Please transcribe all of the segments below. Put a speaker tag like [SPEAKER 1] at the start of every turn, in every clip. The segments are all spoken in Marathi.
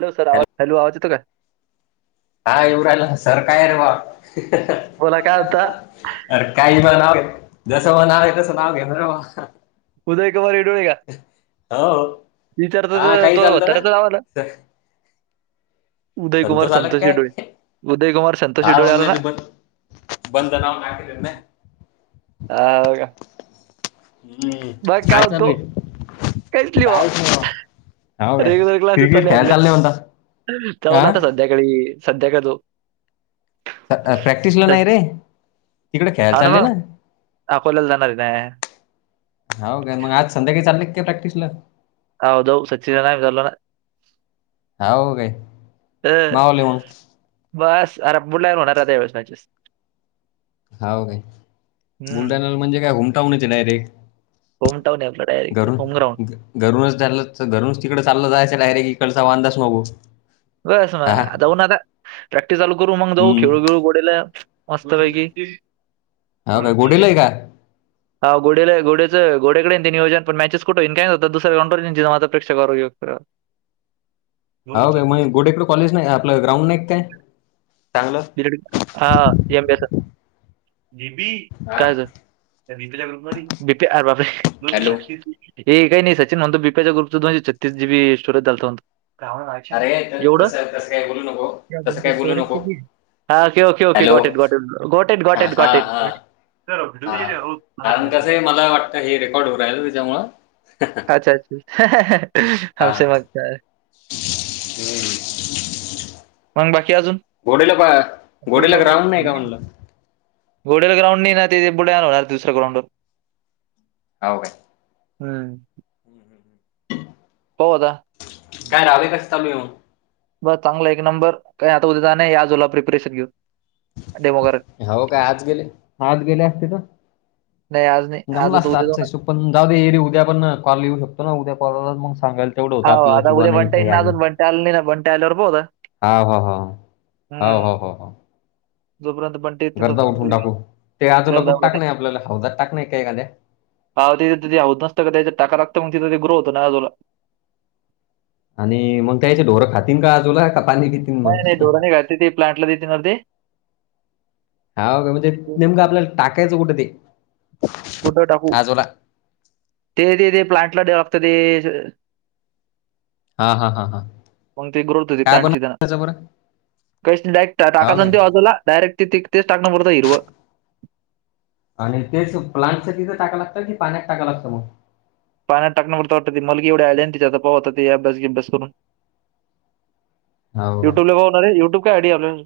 [SPEAKER 1] हॅलो सर आवाज, हॅलो आवाज येतो काय?
[SPEAKER 2] हा येऊ राहिला सर काय रे बा?
[SPEAKER 1] बोला काय होता
[SPEAKER 2] अरे काही [unintelligible] जसं [unintelligible] तसं नाव घेतोरे बा.
[SPEAKER 1] [unintelligible] [unintelligible]
[SPEAKER 2] हो हा काही चालतं ना
[SPEAKER 1] उदय कुमार
[SPEAKER 2] संतोष आला
[SPEAKER 1] संतोषी
[SPEAKER 2] काय
[SPEAKER 1] डोळे, उदय कुमार संतोषी
[SPEAKER 2] हा
[SPEAKER 1] डोळे आला
[SPEAKER 2] मग
[SPEAKER 1] ना
[SPEAKER 2] बंद बंद नाव [unintelligible]
[SPEAKER 1] हा होय का?
[SPEAKER 2] हम्म
[SPEAKER 1] बघ
[SPEAKER 2] काय
[SPEAKER 1] म्हणतो
[SPEAKER 2] चालूये?
[SPEAKER 1] काहीच लिहा रेग्युलर क्लास चालले आपले
[SPEAKER 2] [unintelligible]
[SPEAKER 1] [unintelligible]
[SPEAKER 2] प्रॅक्टिसला नाही
[SPEAKER 1] सं-
[SPEAKER 2] रे. तिकडे खेळायला चालले ना
[SPEAKER 1] [unintelligible] अकोल्याला जाणार [unintelligible]
[SPEAKER 2] हाव काय? मग आज संध्याकाळी चाललेत का प्रॅक्टिसला?
[SPEAKER 1] [unintelligible]
[SPEAKER 2] हाव काय?
[SPEAKER 1] अ
[SPEAKER 2] मावले मग
[SPEAKER 1] बस. [unintelligible]
[SPEAKER 2] हाव काय?
[SPEAKER 1] हम्म
[SPEAKER 2] बुलढाणाला म्हणजे काय [unintelligible] आहे डायरेक्ट.
[SPEAKER 1] [unintelligible] आपल डायरेक्ट
[SPEAKER 2] घरून
[SPEAKER 1] होमग्रांऊड.
[SPEAKER 2] घ- घरूनच चालल, घरूनच तिकड चाललं जायचं डायरेक्ट इकडचा वांदाच नगो.
[SPEAKER 1] तस ना आता उन्हाचा प्रॅक्टिस चालू करू. मग जाऊ
[SPEAKER 2] हम्म
[SPEAKER 1] खेळू, बीळू [unintelligible] मस्त पैकी.
[SPEAKER 2] ह
[SPEAKER 1] पण
[SPEAKER 2] काय गुडीला आहे का?
[SPEAKER 1] [unintelligible]
[SPEAKER 2] [inaudible]
[SPEAKER 1] रोजी छत्तीस-
[SPEAKER 2] गोडेकड कॉलेज नाही, आपलं ग्राउंड नाही काय चांगलं?
[SPEAKER 1] [unintelligible] [unintelligible] हे
[SPEAKER 2] हा. हॅलो
[SPEAKER 1] काही नाही सचिन म्हणतो बीपीच्या [unintelligible] छतीस जी बी स्टोरेज चालतो. काओ [unintelligible]
[SPEAKER 2] अरे त-
[SPEAKER 1] येवढं?
[SPEAKER 2] तसं तसं काय
[SPEAKER 1] [unintelligible]
[SPEAKER 2] बोलू नको तसं
[SPEAKER 1] तुमचं
[SPEAKER 2] काय बोलू
[SPEAKER 1] स्टोरेज
[SPEAKER 2] नको
[SPEAKER 1] किती आहे? हा
[SPEAKER 2] हॅलो हा हा हा
[SPEAKER 1] [unintelligible]
[SPEAKER 2] हा
[SPEAKER 1] डुबी दिले रोज माझा
[SPEAKER 2] कारण
[SPEAKER 1] डुबी दिले
[SPEAKER 2] कसं आहे मला वाटतं हे रेकॉर्ड होऊ राहिलं ना त्याच्यामुळं
[SPEAKER 1] अच्छा अच्छा,
[SPEAKER 2] हा
[SPEAKER 1] [unintelligible] मग काय?
[SPEAKER 2] हम्म.
[SPEAKER 1] मग बाकी अजून
[SPEAKER 2] घोडीला पाय
[SPEAKER 1] आपण
[SPEAKER 2] घोडीला ग्राऊंड नाही का म्हणलं?
[SPEAKER 1] घोड्याला ग्राउंड नाही ना ते पुढं होणार दुसऱ्या ग्राऊंडवर
[SPEAKER 2] हाव काय?
[SPEAKER 1] हम्म.
[SPEAKER 2] हम्म हम्म.
[SPEAKER 1] पाहू आता?
[SPEAKER 2] रावे कसं चालू आहे
[SPEAKER 1] ब चांगलं एक नंबर काही आता उद्या जाणंय याजूला प्रिपरेशन घेऊन.
[SPEAKER 2] हो काय? आज गेले आज गेले असते तर?
[SPEAKER 1] नाही आज नाही आज
[SPEAKER 2] जमला असता
[SPEAKER 1] उद्या जाऊ
[SPEAKER 2] आजचा
[SPEAKER 1] ना.
[SPEAKER 2] हिशोब पण जाऊ दे येरी उद्या पण कॉल येऊ शकतो ना उद्या परवा मग सांगायचं. तेवढं होतं
[SPEAKER 1] हा
[SPEAKER 2] आपल्याला
[SPEAKER 1] आता
[SPEAKER 2] की बा
[SPEAKER 1] उद्या
[SPEAKER 2] नाही
[SPEAKER 1] बंटा
[SPEAKER 2] काही
[SPEAKER 1] येईन
[SPEAKER 2] आणि
[SPEAKER 1] [unintelligible]
[SPEAKER 2] हा हा हा, हाव
[SPEAKER 1] हम्म.
[SPEAKER 2] हाव हाव.
[SPEAKER 1] जोपर्यंत पण
[SPEAKER 2] करता उठून टाकू ते आजूला
[SPEAKER 1] ते
[SPEAKER 2] [unintelligible] आपल्याला हौदात टाक नाही का एखाद्या.
[SPEAKER 1] [unintelligible]
[SPEAKER 2] आणि मग त्या ह्याच्यात ढोरं खातील का आजूला का पाणी
[SPEAKER 1] नाही
[SPEAKER 2] मग
[SPEAKER 1] नाही ढोरं नाही खाते, ते प्लांटला देतील ना ते.
[SPEAKER 2] हा का? म्हणजे नेमकं आपल्याला टाकायचं कुठे ते?
[SPEAKER 1] कुठं टाकू?
[SPEAKER 2] आजूला
[SPEAKER 1] ते ते ते प्लांटला [unintelligible] ते
[SPEAKER 2] हा हा हा हा
[SPEAKER 1] मग ते ग्रोथ होती
[SPEAKER 2] काय
[SPEAKER 1] प्लांटची त्यानं
[SPEAKER 2] बनवायचं बरं
[SPEAKER 1] [unintelligible] डायरेक्ट टाका
[SPEAKER 2] हो काय
[SPEAKER 1] ते बाजूला डायरेक्ट तेच टाकता हिरवं.
[SPEAKER 2] आणि तेच प्लांटच तिथं टाकाया लागतं कि पाण्यात टाकाया लागतं मग
[SPEAKER 1] पाण्यात टाकण्यावरता वाटतं ते मला काय एवढं आयडिया तिचा पाहू आता ते अभ्यास बिब्यास करून.
[SPEAKER 2] हो काय
[SPEAKER 1] युट्यूब [unintelligible] युट्यूब [unintelligible]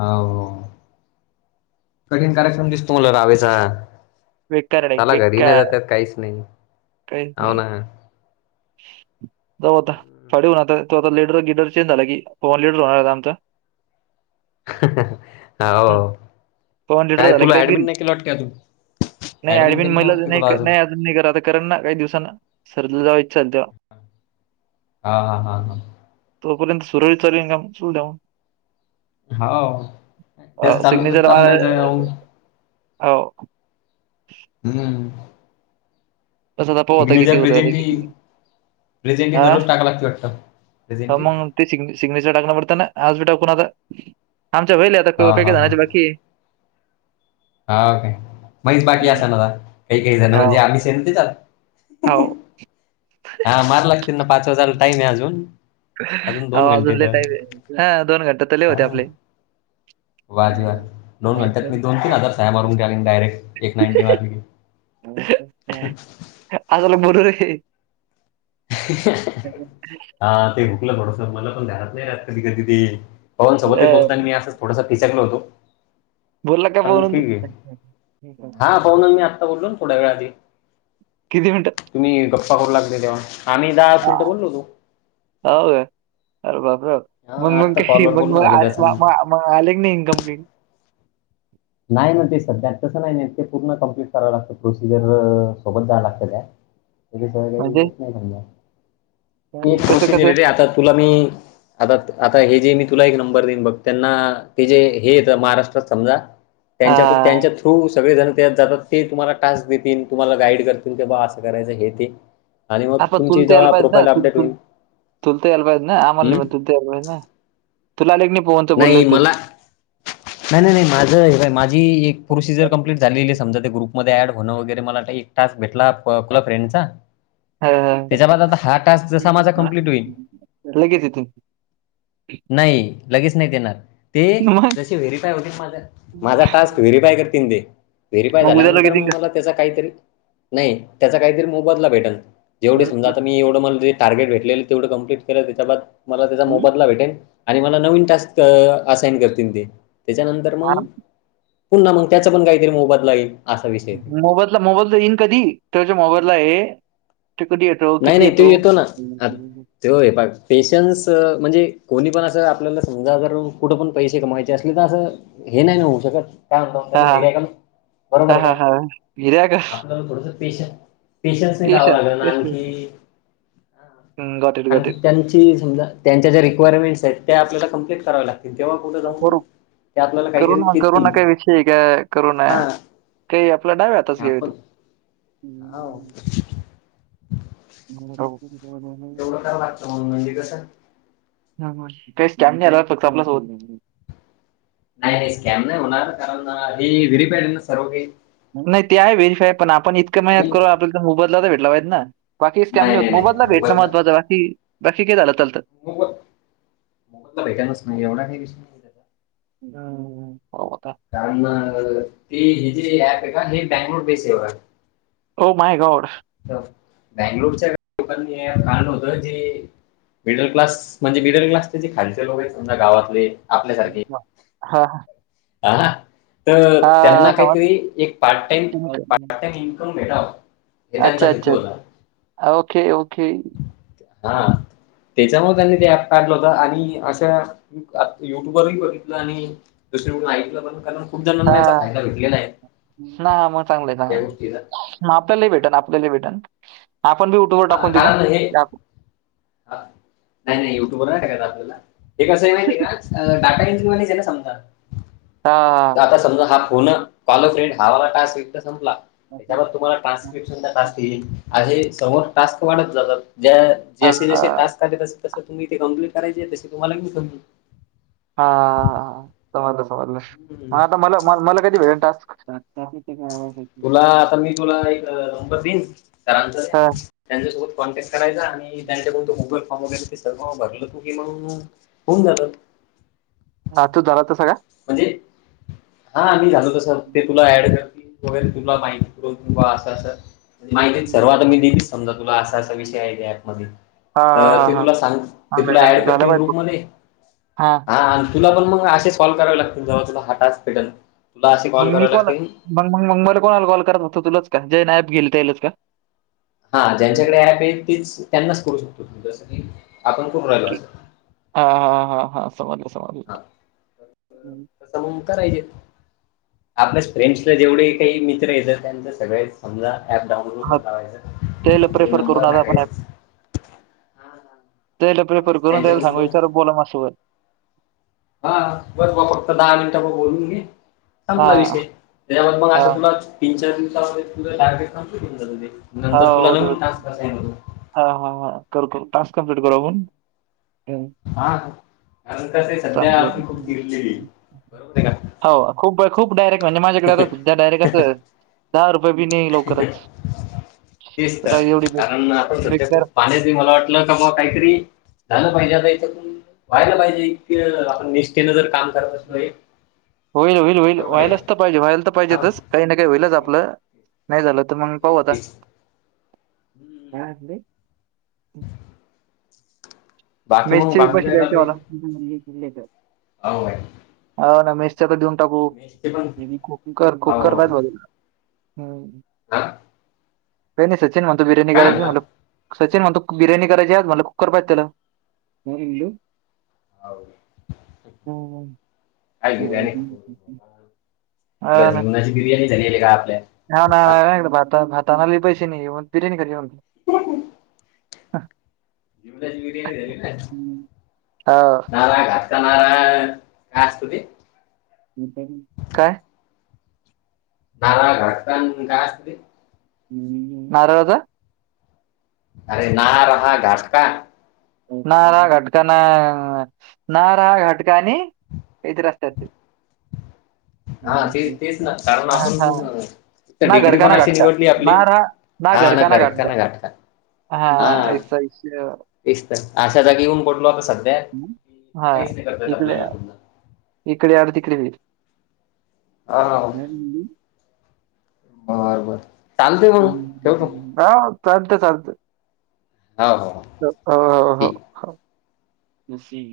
[SPEAKER 2] हा हो, कठीण कार्यक्रम दिसतो मला रावेचा.
[SPEAKER 1] बेकार आहे डायरेक्ट,
[SPEAKER 2] चला घरी नाही
[SPEAKER 1] बेकार
[SPEAKER 2] जातात काहीच नाही,
[SPEAKER 1] काहीच
[SPEAKER 2] हो
[SPEAKER 1] नाही.
[SPEAKER 2] ना
[SPEAKER 1] जाऊ आता फाडीन आता [unintelligible] चेंज झाला की [unintelligible] आमचा.
[SPEAKER 2] [inaudible]
[SPEAKER 1] हं.
[SPEAKER 2] हो,
[SPEAKER 1] पवन लीडर
[SPEAKER 2] काय
[SPEAKER 1] झाला की
[SPEAKER 2] तुला
[SPEAKER 1] डायरेक्ट
[SPEAKER 2] ऍडमिन
[SPEAKER 1] घरी.
[SPEAKER 2] नाही केलं वाटतं की अजून?
[SPEAKER 1] नाही
[SPEAKER 2] ऍडमिट
[SPEAKER 1] ऍडमिन
[SPEAKER 2] केलं
[SPEAKER 1] [unintelligible]
[SPEAKER 2] वाटते
[SPEAKER 1] नाही
[SPEAKER 2] तुला
[SPEAKER 1] का नाही अजून नाही [unintelligible] करलं ना काही दिवसानं सर जेव्हा विचारल तेव्हा
[SPEAKER 2] हा हा हा हा.
[SPEAKER 1] तोपर्यंत सुरळीच काम [unintelligible]
[SPEAKER 2] हा हो
[SPEAKER 1] अ
[SPEAKER 2] जास्त चालू तर
[SPEAKER 1] सिग्नेचर
[SPEAKER 2] चाललंय ते.
[SPEAKER 1] हाव.
[SPEAKER 2] हम्म.
[SPEAKER 1] तसं आता पाहू आता किती
[SPEAKER 2] सिग्नेचर,
[SPEAKER 1] उरलं
[SPEAKER 2] प्रेझेंटी.
[SPEAKER 1] किती नाही.
[SPEAKER 2] प्रेझेंटि
[SPEAKER 1] आ?
[SPEAKER 2] दररोज टाकाया लागते वाटतं?
[SPEAKER 1] हा
[SPEAKER 2] प्रेझेंटि.
[SPEAKER 1] मग ते सिग सिग्नेचर [unintelligible] आज बी टाकून आला, आमचं
[SPEAKER 2] हा हा हा
[SPEAKER 1] [unintelligible]
[SPEAKER 2] हा ओके, मीच बाकी
[SPEAKER 1] हं.
[SPEAKER 2] असेल ना काही काही जण म्हणजे
[SPEAKER 1] हो,
[SPEAKER 2] आम्ही सेम त्याच्यात
[SPEAKER 1] हो.
[SPEAKER 2] हा मार लागतेनं पाच वाजाला टाईम आहे अजून
[SPEAKER 1] हो
[SPEAKER 2] दोन घंटे
[SPEAKER 1] अजून लई
[SPEAKER 2] तर
[SPEAKER 1] टाईम आहे. हा दोन घंटे लई होते आपले
[SPEAKER 2] वाजेवाले दोन घंट्यात मी दोन तीन हजार टाय मारून कालीन डायरेक्ट एक नाईनटी मारली कि,
[SPEAKER 1] आदु ला [unintelligible]
[SPEAKER 2] [inaudible] हा ते हुकलं थोडस मल पण ध्यानात नाही राहत कधी कधी ते. पवन सोबतही
[SPEAKER 1] अ,
[SPEAKER 2] बोलतानी मी असं थोडस फिसकल होतो.
[SPEAKER 1] बोलला का बनून [unintelligible]
[SPEAKER 2] होन मी आता बोलोन थोड्या वेळा आधी
[SPEAKER 1] किती मिनिटं
[SPEAKER 2] तुम्ही गप्पा करू लागले तेव्हा, आम्ही दहा मिनटं बोललोतो.
[SPEAKER 1] हो का, अर बापरे बाप मग
[SPEAKER 2] हा
[SPEAKER 1] मग
[SPEAKER 2] आत्ता
[SPEAKER 1] का
[SPEAKER 2] कॉलवर
[SPEAKER 1] मग
[SPEAKER 2] बोलणं झालं त्याच्यानं
[SPEAKER 1] मग [unintelligible] मग आले की नाही इनकंप्लीट
[SPEAKER 2] नाही न, ते संध्या तसं नाही नेत ते पूर्ण कम्प्लीट करावं लागतं. प्रोसिजर सोबत जा लागतं त्या [inaudible] [unintelligible]
[SPEAKER 1] म्हणजे
[SPEAKER 2] समजा ती एक
[SPEAKER 1] कसं
[SPEAKER 2] प्रोसिजर आहे
[SPEAKER 1] कसं?
[SPEAKER 2] रे आता तुला मी आता आता हे जे मी तुला एक नंबर देईन बघ त्यांना ते जे हे येतं महाराष्ट्रात समजा त्यांच्याकून
[SPEAKER 1] हां,
[SPEAKER 2] त्यांच्या थ्रू तू सगळे जण त्या जातात ते तुम्हाला टास्क देतील. तुम्हाला गाईड करतील. क बा असं करायचं हे ते आणि मग
[SPEAKER 1] आप
[SPEAKER 2] तुमची
[SPEAKER 1] तुले त याल
[SPEAKER 2] जेव्हा
[SPEAKER 1] पाहिजे
[SPEAKER 2] प्रोफाईल
[SPEAKER 1] होता. तुल
[SPEAKER 2] अपडेट होईल
[SPEAKER 1] तुल तुलते याल पाहिजे ना,
[SPEAKER 2] हम्म?
[SPEAKER 1] आमला [unintelligible] तुला आले कि नाही फोन.
[SPEAKER 2] नाही मला नाही नाही नाही माझं हेवाय माझी एक प्रोसिजर कम्प्लीट झालेली आहे समजा, ते ग्रुपमध्ये ऍड होणं वगैरे मला काही टास्क भेटला. [unintelligible] फ्रेंड चा
[SPEAKER 1] हा, हा.
[SPEAKER 2] त्याच्या बाद आता हा टास्क जसा माझा कंप्लीट होईल.
[SPEAKER 1] लगेच येते
[SPEAKER 2] नाही लगेच नाही देणार. ते
[SPEAKER 1] मग
[SPEAKER 2] जसे व्हेरीफाय होतीन माझा, माझा टास्क व्हेरीफाय करतील ते. व्हेरीफाय
[SPEAKER 1] मग उद्याला लगेच
[SPEAKER 2] झाल्यानंतर
[SPEAKER 1] येईन
[SPEAKER 2] मग मला त्याचा काहीतरी नाही त्याचा काहीतरी मोबदला भेटल. जेवढे समजा
[SPEAKER 1] का
[SPEAKER 2] आता मी एवढं मले जे टार्गेट भेटलेले तेवढं कंप्लीट केलं. त्याच्या बाद मला त्याचा मोबदला भेटेन. मला नवीन टास्क असाइन करतील ते. त्याच्यानंतर मग पुन्हा मग त्याचा पण काहीकाही मोबदला येईल. असा विषय आहे.
[SPEAKER 1] मोबाईला मोबाईला येईन कधी त्याच्या मोबाईला आहे. ते कधी येतो. किती येतो.
[SPEAKER 2] ते [unintelligible] पेशन्स म्हणजे कोणी पण असं आपल्याला समजा जर कुठं पण पैसे कमायचे ते असले त असं हे नाही न होऊ शकत.
[SPEAKER 1] हा
[SPEAKER 2] [unintelligible] मिराकल बरोबर
[SPEAKER 1] हा
[SPEAKER 2] आहे का?
[SPEAKER 1] हा हा हिऱ्या का
[SPEAKER 2] आपल्याला थोडंस पेशन्स पेशन्स जावं
[SPEAKER 1] पेशा
[SPEAKER 2] लागलं ना आणखी
[SPEAKER 1] गॉट इट गॉट
[SPEAKER 2] आणखी
[SPEAKER 1] इट
[SPEAKER 2] त्यांची समजा त्यांच्या ज्या रिकवायरमेंट्स आहेत त्या आपल्याला कंप्लीट करा लाग तेव्हा कुठ
[SPEAKER 1] करू करुना करूना काय विषय का? करूना
[SPEAKER 2] हा
[SPEAKER 1] काही आपल्या डाव्या हाताचं खेळ ते
[SPEAKER 2] हो.
[SPEAKER 1] चौक
[SPEAKER 2] तेवढं [unintelligible] म्हणजे कसा
[SPEAKER 1] ते स्कॅन नाही रात फक्त आपल्यासोबत
[SPEAKER 2] नाही नाही स्कॅम नाही होणार, कारण हे व्हेरी फाय हाय ना सर्व काही.
[SPEAKER 1] नाही ते हाय व्हेरीफाय पण आपण इतक मेहनत
[SPEAKER 2] आणि
[SPEAKER 1] करू, आपल्याला मोबदला तर भेटला पाहिजेत ना? बाकी स्कॅम नाही होत, मोबदला भेटणं महत्वाच बाकी बाकी काय झालं चालतं.
[SPEAKER 2] मोबद मोबदला भेटायलाच नाही, एवढा नाही विष
[SPEAKER 1] हम्म होता.
[SPEAKER 2] कारण ते ह जे ऍप आहे का हे बॅगलोर बेसवर आहे.
[SPEAKER 1] Oh my God!
[SPEAKER 2] बंगलोरच्या लोकानी ऍप आणल होत जे मिडल क्लास म्हणजे मिडल क्लासचे जे खालचे लोक आहेत, समजा गावातले आपल्यासारखे
[SPEAKER 1] हा हा.
[SPEAKER 2] हा ना तर
[SPEAKER 1] हा,
[SPEAKER 2] त्यांना
[SPEAKER 1] समज
[SPEAKER 2] काहीतरी एक पार्ट टाइम,
[SPEAKER 1] तुम्ही-
[SPEAKER 2] पार्ट टाइम इन्कम मिळावा
[SPEAKER 1] अच्छा अच्छा, ओके, ओके.
[SPEAKER 2] हा. तेच्यामुळे त्यांनी ते ऍप काढलं होत आणि अशा युट्यूबवरही बघितलं आणि दुसरीकडून ऐकलं पण, कारन
[SPEAKER 1] हा ना, हा मग चांगलंय,
[SPEAKER 2] या
[SPEAKER 1] चांगलय.
[SPEAKER 2] गोष्टीला
[SPEAKER 1] हा आपल्याला ई भेटन, आपल्याला ई भेटन. आपण बी उठून
[SPEAKER 2] हा
[SPEAKER 1] टाकून दिवु
[SPEAKER 2] कारण हे
[SPEAKER 1] का?
[SPEAKER 2] हा, नाही नाही युट्यूबवर नाही टाकायच आपल्याला, हे कसं आहे माहिती आहे का? अ डाटा एंट्री वाले जेला समजा
[SPEAKER 1] हा हा.
[SPEAKER 2] आता समजा, हा फोन अ कॉल फ्रेंड हा वाला टास्क एकदा संपला त्याच्यावर तुम्हाला टास जे तुमचा टास्क येईल, आहे समोर टास्क वाढत जातात. ज
[SPEAKER 1] हा
[SPEAKER 2] जसे
[SPEAKER 1] हा.
[SPEAKER 2] टास्क का तस तस तुम्ही ते कंम्प्लिट करायचे तुम्हाला मग
[SPEAKER 1] हा हा, समजलं समजलं,
[SPEAKER 2] येईल
[SPEAKER 1] मग आता मला म मला कधी भेटनार? [unintelligible] त्या त्याचा आवाज ऐक.
[SPEAKER 2] तुला आता मी तुला एक नंबर देईन सरांचा त्या
[SPEAKER 1] हां.
[SPEAKER 2] त्यांच्यासोबत कॉन्टॅक्ट करायचा आणि त्यांच्याकडून तो गुगल फॉर्म वगैरे ते सगळ भरलं तू की मंग् होऊन जात.
[SPEAKER 1] हा तूझ झाला तस काय?
[SPEAKER 2] म्हणजे हा मी झालो तस ते तुला ॲड करतील वगैरे तुला माहिती देतो, आस आस माहिती सर्व
[SPEAKER 1] हां,
[SPEAKER 2] मी दिलीच. समजा तुला असा असा विषय आहे ऍप मधी तर
[SPEAKER 1] हां, हां,
[SPEAKER 2] ते
[SPEAKER 1] हां.
[SPEAKER 2] तुला सांगतील, ते
[SPEAKER 1] चांगलं आहे,
[SPEAKER 2] तुला
[SPEAKER 1] चांगलं
[SPEAKER 2] ऍड
[SPEAKER 1] आहे. झालं
[SPEAKER 2] करतील
[SPEAKER 1] पाहिजे
[SPEAKER 2] ग्रुप
[SPEAKER 1] तो.
[SPEAKER 2] मध्ये
[SPEAKER 1] हां.
[SPEAKER 2] हा तुला पण मग असेच कॉल करावे लागतील, जेव्हा तुला हा टास्क भेटेल.
[SPEAKER 1] मग मी कॉल मग मग मग मला कोणाला कॉल करत होतो, तुलाच का ज्याला ॲप गेतल त्यालाच का?
[SPEAKER 2] हा
[SPEAKER 1] हं.
[SPEAKER 2] ज्यांच्याकडे ॲप आहे तेच, त्यांनाच करू शकतो, ही जसं की आपण करून राहिलो असं.
[SPEAKER 1] हा हा हा हा. समजल, समजल
[SPEAKER 2] हा
[SPEAKER 1] हं.
[SPEAKER 2] तसं मग करायचेत. आपल्या फ्रेंड्सला जेवढे काही मित्र येतात त्यांंच्या सगळे समजा ऍप डाउन
[SPEAKER 1] हा तेला प्रेफर करुन आता आपण ॲप
[SPEAKER 2] टाकायचा
[SPEAKER 1] त्यायला
[SPEAKER 2] बस
[SPEAKER 1] प्रेफर करून त्याला
[SPEAKER 2] त्यांच्याकडून
[SPEAKER 1] सांगू
[SPEAKER 2] मग
[SPEAKER 1] विचार बोला माझ्या सोबत
[SPEAKER 2] हा बर भावा फक्त दहा मिनिटं ब बोलून घे. संपला
[SPEAKER 1] हां,
[SPEAKER 2] विषय, त्यामुळ मग असं
[SPEAKER 1] हां,
[SPEAKER 2] तुलाच तीन, चार दिवसामध्ये टारगेट कम्प्लीट होऊन जाते नंतर तुला नवीन टास्क सेंड होईल.
[SPEAKER 1] हा हा हा, करतो टास्क कंम्प्लिट करू आपण. हं.
[SPEAKER 2] हा, त्यानंतर ते सध्या आपण खूप फिरलेली.
[SPEAKER 1] चालतं. हो खूप खूप डायरेक्ट म्हणजे माझ्याकडे आता सध्या डायरेक्ट असं दहा रुपये पण नाही लवकरच.
[SPEAKER 2] तेच तर
[SPEAKER 1] एवढी बे-
[SPEAKER 2] कारण आपण सध्या
[SPEAKER 1] बेकार
[SPEAKER 2] खूप पाण्यात मला वाटत. आपल्या कामावर काहीतरी झालं पाहिजे आता इथ व्हायला पाहिजे की वेस्ट. इथं जर काम करतात.
[SPEAKER 1] होईल होईल होईल
[SPEAKER 2] आहे का?
[SPEAKER 1] व्हायलाच तर पाहिजे व्हायला तर
[SPEAKER 2] हा.
[SPEAKER 1] पाहिजेतच. काही ना काही होईलच आपलं नाही झालं तर मग पाहू
[SPEAKER 2] तेच
[SPEAKER 1] आता.
[SPEAKER 2] तेच.
[SPEAKER 1] [unintelligible] काय आणलय.
[SPEAKER 2] बाकी मग बाकी
[SPEAKER 1] मिस्त्रीपाशी
[SPEAKER 2] चालू
[SPEAKER 1] जायचंय
[SPEAKER 2] आहे?
[SPEAKER 1] मला.
[SPEAKER 2] होय काय.
[SPEAKER 1] हा ना मेसच्या तर देऊन टाकू
[SPEAKER 2] मेसचे पण
[SPEAKER 1] कुकर कुकर
[SPEAKER 2] हो
[SPEAKER 1] पात [unintelligible] ''हं''
[SPEAKER 2] हा,
[SPEAKER 1] काही नाही सचिन म्हणतो बिर्याणी
[SPEAKER 2] काय
[SPEAKER 1] करायची
[SPEAKER 2] म्हणला
[SPEAKER 1] मला सचिन म्हणतो बिर्याणी करायची मला कुकर पाहिजे त्याला. [inaudible] हो इलु ह
[SPEAKER 2] काय
[SPEAKER 1] ''हं''
[SPEAKER 2] हिकडं जीवनाची बिर्याणीचाेले का आपल्या.
[SPEAKER 1] ह ना
[SPEAKER 2] हा
[SPEAKER 1] भात भाताना पैसे नाही मग बिर्याणी कर. हा,
[SPEAKER 2] जवची बिर्याणी झाली नाही
[SPEAKER 1] हा
[SPEAKER 2] का, करणारा काय असतं ते.
[SPEAKER 1] काय.
[SPEAKER 2] बाला घटकन काय असतते?
[SPEAKER 1] नराळा दा,
[SPEAKER 2] अरे नाहा रहा घाटका.
[SPEAKER 1] नार घटकाना नार घटकानी काहीत रस्त्यात ते.
[SPEAKER 2] हा तेच तेच ना कारण
[SPEAKER 1] हां, हां.
[SPEAKER 2] आपण.
[SPEAKER 1] ना
[SPEAKER 2] डिग्री
[SPEAKER 1] घरका
[SPEAKER 2] पण
[SPEAKER 1] ना
[SPEAKER 2] अशी
[SPEAKER 1] घाटका.
[SPEAKER 2] निवडली आपली
[SPEAKER 1] नारा
[SPEAKER 2] हा ना घर का ना गाठ का,
[SPEAKER 1] हा हा, ऐस आयष्य.
[SPEAKER 2] तेच तर अशा जागी येऊन पठलो आता सध्या
[SPEAKER 1] हां.
[SPEAKER 2] काहीच नाही करतायत
[SPEAKER 1] इकडे
[SPEAKER 2] आपल्याला.
[SPEAKER 1] इकडे अर तिकडे वीर.
[SPEAKER 2] हा बर बर. चालते मग ठेवतो
[SPEAKER 1] हा, मग चालतं चालतं.
[SPEAKER 2] हो हो, ठीक
[SPEAKER 1] [unintelligible] हा ह